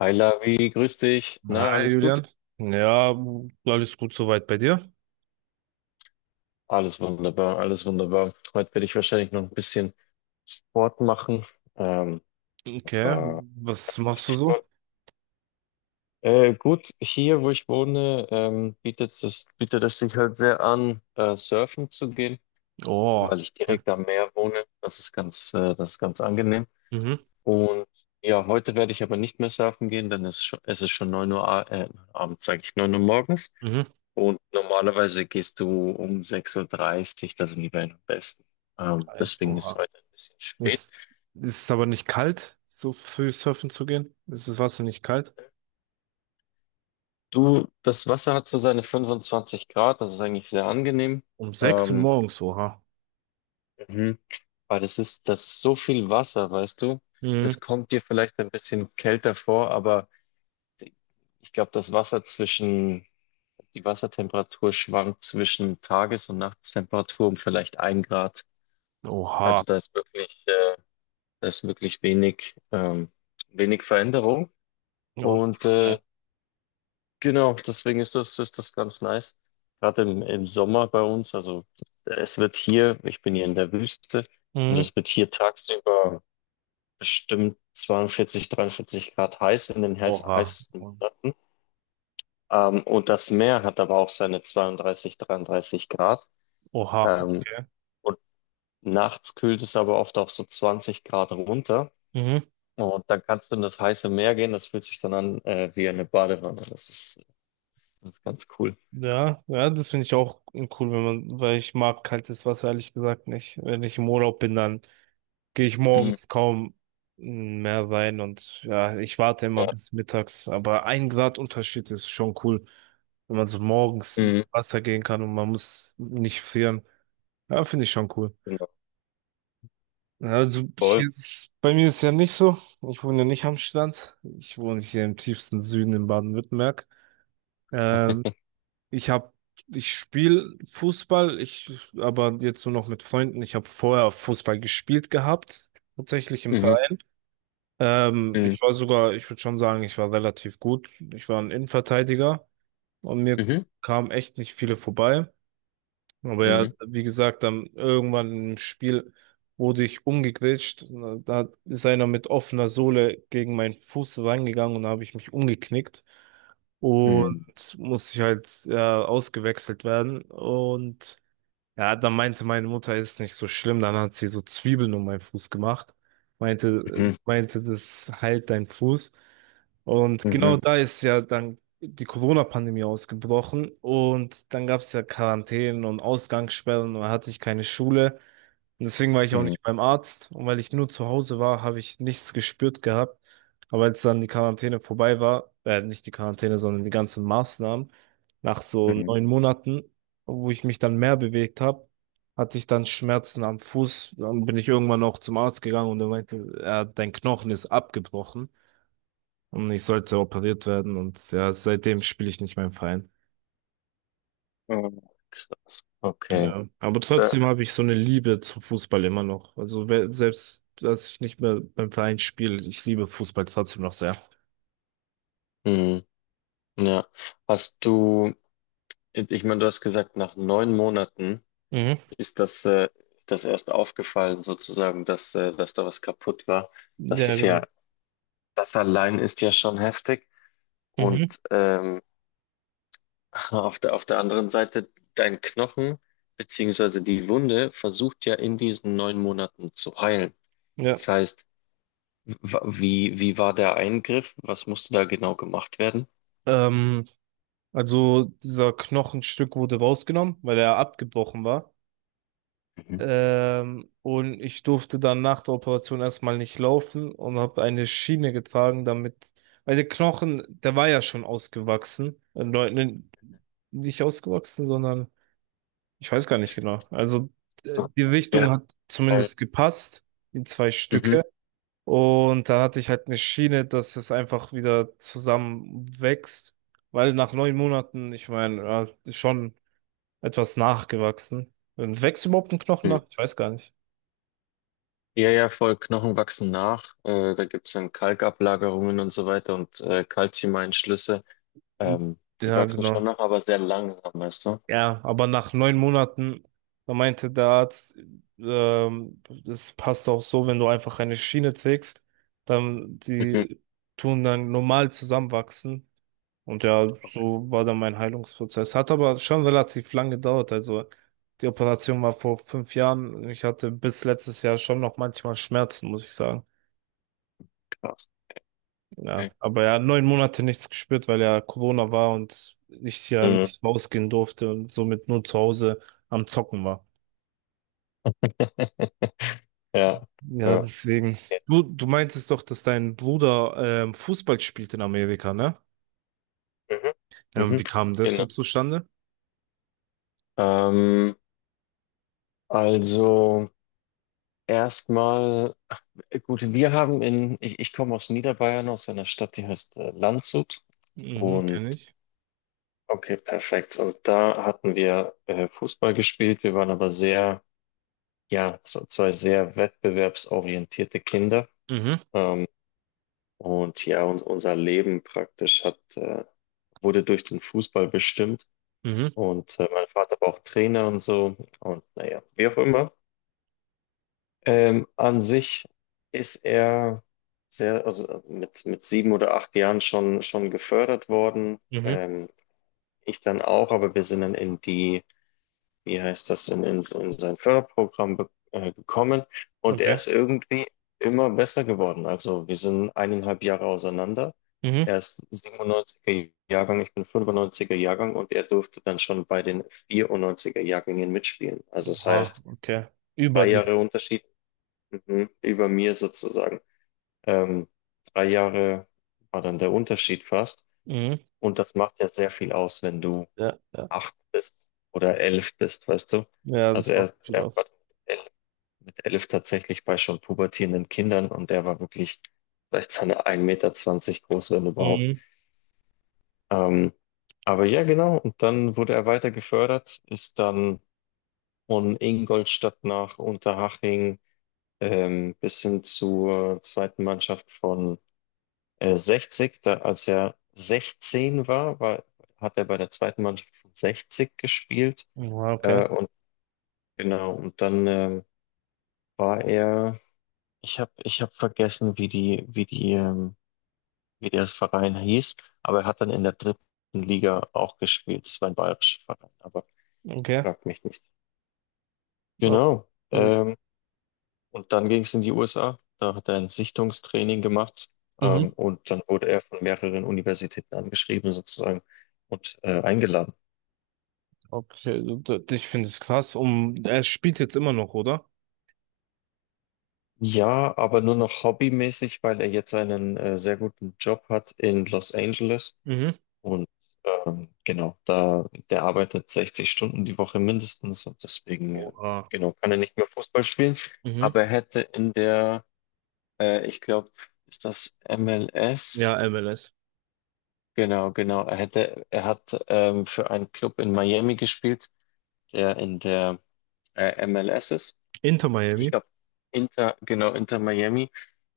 Hi Lavi, grüß dich. Na, Hi alles Julian. gut? Ja, alles gut soweit bei dir? Alles wunderbar, alles wunderbar. Heute werde ich wahrscheinlich noch ein bisschen Sport machen. Ähm, Okay, aber was machst du so? Stichwort. Gut, hier, wo ich wohne, bietet es sich halt sehr an, surfen zu gehen, Oh, weil ich okay. direkt am Meer wohne. Das ist ganz angenehm. Mhm, Und ja, heute werde ich aber nicht mehr surfen gehen, denn es ist schon 9 Uhr, abends, sage ich, 9 Uhr morgens. mhm. Und normalerweise gehst du um 1:30 Uhr, dreißig, da sind die Wellen am besten. Ähm, Echt, deswegen ist oha. heute ein bisschen spät. Ist, ist es aber nicht kalt, so früh surfen zu gehen? Ist das Wasser nicht kalt? Du, das Wasser hat so seine 25 Grad, das ist eigentlich sehr angenehm. Um 6 Uhr Ähm, morgens, oha. mhm. Aber das ist so viel Wasser, weißt du? Mhm. Es kommt dir vielleicht ein bisschen kälter vor, aber ich glaube, die Wassertemperatur schwankt zwischen Tages- und Nachtstemperatur um vielleicht 1 Grad. Oha. Also da ist wirklich, äh, Da ist wirklich wenig Veränderung. Ja, das Und ist geil. genau, deswegen ist das ganz nice. Gerade im Sommer bei uns, also ich bin hier in der Wüste und Mhm. es wird hier tagsüber bestimmt 42, 43 Grad heiß in den Oha. heißesten Monaten. Und das Meer hat aber auch seine 32, 33 Grad. Oha, Ähm, okay. und nachts kühlt es aber oft auch so 20 Grad runter. Mhm. Und dann kannst du in das heiße Meer gehen, das fühlt sich dann an wie eine Badewanne. Das ist ganz cool. Ja, ja, das finde ich auch cool, wenn man, weil ich mag kaltes Wasser ehrlich gesagt nicht. Wenn ich im Urlaub bin, dann gehe ich Mhm. morgens kaum mehr rein und ja, ich warte immer Ja. bis mittags. Aber ein Grad Unterschied ist schon cool, wenn man so morgens ins Mhm. Wasser gehen kann und man muss nicht frieren. Ja, finde ich schon cool. Genau. Also Voll. hier ist, bei mir ist ja nicht so. Ich wohne ja nicht am Strand. Ich wohne hier im tiefsten Süden in Baden-Württemberg. Ähm, ich habe, ich spiele Fußball, ich aber jetzt nur noch mit Freunden. Ich habe vorher Fußball gespielt gehabt, tatsächlich im Mhm. Verein. Mhm. Ich war sogar, ich würde schon sagen, ich war relativ gut. Ich war ein Innenverteidiger und mir Mhm. kamen echt nicht viele vorbei. Aber ja, Mhm. wie gesagt, dann irgendwann im Spiel wurde ich umgegrätscht. Da ist einer mit offener Sohle gegen meinen Fuß reingegangen und da habe ich mich umgeknickt. Mhm. Und musste ich halt ja, ausgewechselt werden. Und ja, dann meinte meine Mutter, ist nicht so schlimm. Dann hat sie so Zwiebeln um meinen Fuß gemacht. Meinte, äh, Mhm. meinte, das heilt dein Fuß. Und genau Mhm. da ist ja dann die Corona-Pandemie ausgebrochen. Und dann gab es ja Quarantänen und Ausgangssperren und da hatte ich keine Schule. Und deswegen war ich auch Mhm. nicht beim Arzt. Und weil ich nur zu Hause war, habe ich nichts gespürt gehabt. Aber als dann die Quarantäne vorbei war, nicht die Quarantäne, sondern die ganzen Maßnahmen, nach so Mhm. 9 Monaten, wo ich mich dann mehr bewegt habe, hatte ich dann Schmerzen am Fuß. Dann bin ich irgendwann auch zum Arzt gegangen und er meinte, ja, dein Knochen ist abgebrochen und ich sollte operiert werden. Und ja, seitdem spiele ich nicht mehr im Verein. Mhm. Okay. Ja, aber Ja. trotzdem habe ich so eine Liebe zum Fußball immer noch. Also selbst, dass ich nicht mehr beim Verein spiele, ich liebe Fußball trotzdem noch sehr. Mhm. Ja. Hast du, Ich meine, du hast gesagt, nach 9 Monaten Mhm. ist das, äh, ist das erst aufgefallen, sozusagen, dass da was kaputt war. Das Ja, ist genau. ja, Das allein ist ja schon heftig. Mhm. Und auf der anderen Seite, dein Knochen beziehungsweise die Wunde versucht ja in diesen 9 Monaten zu heilen. Ja. Das heißt, wie war der Eingriff? Was musste da genau gemacht werden? Ähm, also dieser Knochenstück wurde rausgenommen, weil er abgebrochen war. Mhm. Und ich durfte dann nach der Operation erstmal nicht laufen und habe eine Schiene getragen, damit, weil der Knochen, der war ja schon ausgewachsen. Leuten nicht ausgewachsen, sondern ich weiß gar nicht genau. Also So, die Richtung ja, hat äh, zumindest gepasst, die zwei mhm. Stücke. Und da hatte ich halt eine Schiene, dass es einfach wieder zusammenwächst. Weil nach 9 Monaten, ich meine, ja, ist schon etwas nachgewachsen. Und wächst überhaupt ein Knochen Mhm. nach? Ich weiß gar nicht. Ja, ja, voll, Knochen wachsen nach. Da gibt es dann Kalkablagerungen und so weiter und Calciumeinschlüsse. Ähm, die Ja, wachsen genau. schon nach, aber sehr langsam, weißt du? Ja, aber nach 9 Monaten, da meinte der Arzt, das passt auch so, wenn du einfach eine Schiene trägst, dann Mhm. die tun dann normal zusammenwachsen. Und ja, Okay, so war dann mein Heilungsprozess. Hat aber schon relativ lang gedauert. Also die Operation war vor 5 Jahren. Ich hatte bis letztes Jahr schon noch manchmal Schmerzen, muss ich sagen. krass. Ja, Okay. aber ja, 9 Monate nichts gespürt, weil ja Corona war und ich ja Mhm. nicht rausgehen durfte und somit nur zu Hause am Zocken war. Ja, Ja, ja. deswegen. Du meintest doch, dass dein Bruder Fußball spielt in Amerika, ne? Mhm. Mhm. Wie kam das so Genau. zustande? Ähm, also erstmal, gut, wir haben in, ich komme aus Niederbayern, aus einer Stadt, die heißt Landshut. Mhm, Und kenne ich. okay, perfekt. Und da hatten wir Fußball gespielt. Wir waren aber sehr, ja, zwei sehr wettbewerbsorientierte Kinder. Mhm, Ähm, und ja, unser Leben praktisch wurde durch den Fußball bestimmt. mhm, Und mein Vater war auch Trainer und so. Und naja, wie auch immer. An sich ist er also mit 7 oder 8 Jahren schon gefördert worden. mhm, Ich dann auch, aber wir sind dann wie heißt das, so in sein Förderprogramm gekommen und er okay. ist irgendwie immer besser geworden. Also wir sind 1,5 Jahre auseinander. Mhm. Er ist 97er Jahrgang, ich bin 95er Jahrgang und er durfte dann schon bei den 94er Jahrgängen mitspielen. Also das Ah, heißt, okay. Über drei die. Jahre Unterschied. Mhm. Über mir sozusagen. Ähm, 3 Jahre war dann der Unterschied fast. Mhm. Und das macht ja sehr viel aus, wenn du Ja, ja. acht bist oder 11 bist, weißt du? Ja, Also das macht viel er war aus. Mit 11 tatsächlich bei schon pubertierenden Kindern und der war wirklich vielleicht seine 1,20 Meter groß, wenn überhaupt. Mhm. Ähm, aber ja, genau. Und dann wurde er weiter gefördert, ist dann von Ingolstadt nach Unterhaching bis hin zur zweiten Mannschaft von 60, da, als er 16 war, hat er bei der zweiten Mannschaft von 60 gespielt. Ja, okay, Und genau, war er, ich hab vergessen, wie der Verein hieß, aber er hat dann in der dritten Liga auch gespielt. Das war ein bayerischer Verein, aber okay. fragt mich nicht. Oh. Genau. Und dann ging es in die USA. Da hat er ein Sichtungstraining gemacht. Mhm. Und dann wurde er von mehreren Universitäten angeschrieben, sozusagen, und eingeladen. Okay, ich finde es krass. Er spielt jetzt immer noch, oder? Ja, aber nur noch hobbymäßig, weil er jetzt einen sehr guten Job hat in Los Angeles. Mhm. Und genau, der arbeitet 60 Stunden die Woche mindestens und deswegen, Oha. genau, kann er nicht mehr Fußball spielen. Mhm. Aber er hätte in der, ich glaube, ist das MLS? Ja, MLS. Genau, genau. Er hat für einen Club in Miami gespielt, der in der MLS ist. Inter Ich Miami. glaube, Inter, genau, Inter Miami.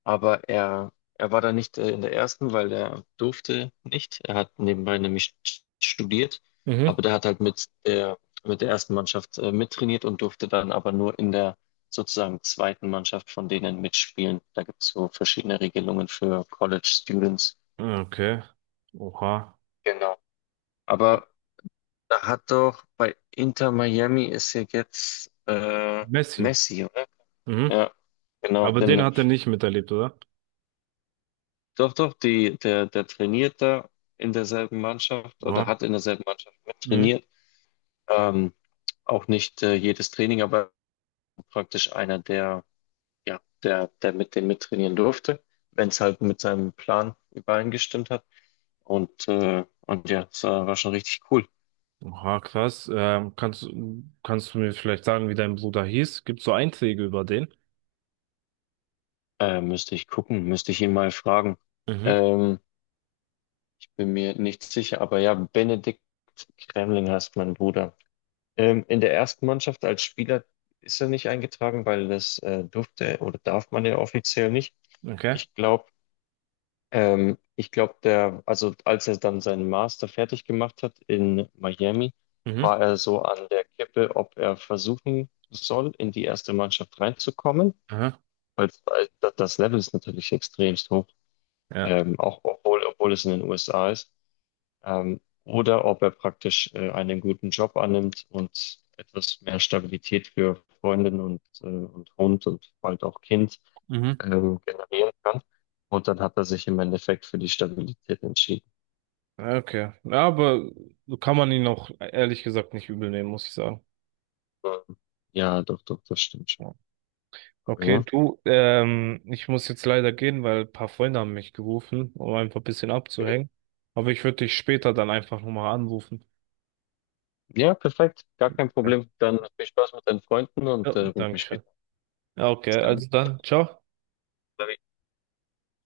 Aber er war da nicht in der ersten, weil er durfte nicht. Er hat nebenbei nämlich studiert, Mhm. aber der hat halt mit der ersten Mannschaft mittrainiert und durfte dann aber nur in der sozusagen zweiten Mannschaft von denen mitspielen. Da gibt es so verschiedene Regelungen für College Students. Okay. Oha. Genau. Aber Da hat doch bei Inter Miami ist ja jetzt Messi. Messi, oder? Mhm. Ja, genau. Aber den Denn, hat er nicht miterlebt, oder? doch, doch, der trainiert da in derselben Mannschaft oder Oha. hat in derselben Mannschaft mit Mhm. trainiert. Ähm, auch nicht jedes Training, aber praktisch einer, der mit dem mittrainieren durfte, wenn es halt mit seinem Plan übereingestimmt hat. Und ja, es war schon richtig cool. Oha, krass. Kannst du mir vielleicht sagen, wie dein Bruder hieß? Gibt's so Einträge über den? Müsste ich ihn mal fragen. Mhm. Ähm, bin mir nicht sicher, aber ja, Benedikt Kremling heißt mein Bruder. In der ersten Mannschaft als Spieler ist er nicht eingetragen, weil das durfte oder darf man ja offiziell nicht. Okay. Ich glaube, ich glaube, also als er dann seinen Master fertig gemacht hat in Miami, Mhm. war er so an der Kippe, ob er versuchen soll, in die erste Mannschaft reinzukommen, Aha. Weil das Level ist natürlich extremst hoch, Ja. Auch obwohl es in den USA ist oder ob er praktisch einen guten Job annimmt und etwas mehr Stabilität für Freundin und Hund und bald auch Kind Mhm. Generieren kann. Und dann hat er sich im Endeffekt für die Stabilität entschieden. Okay. Ja, aber kann man ihn auch ehrlich gesagt nicht übel nehmen, muss ich sagen. Ähm, Ja doch, doch, das stimmt schon. Ja. Aber Okay, ja. du, ich muss jetzt leider gehen, weil ein paar Freunde haben mich gerufen, um einfach ein bisschen Mhm. abzuhängen. Aber ich würde dich später dann einfach nochmal anrufen. Ja, perfekt. Gar kein Ja. Problem. Dann viel Spaß mit deinen Freunden und Ja, ruf mich Dankeschön. später Ja, okay, an. also Bis dann, ciao. dann.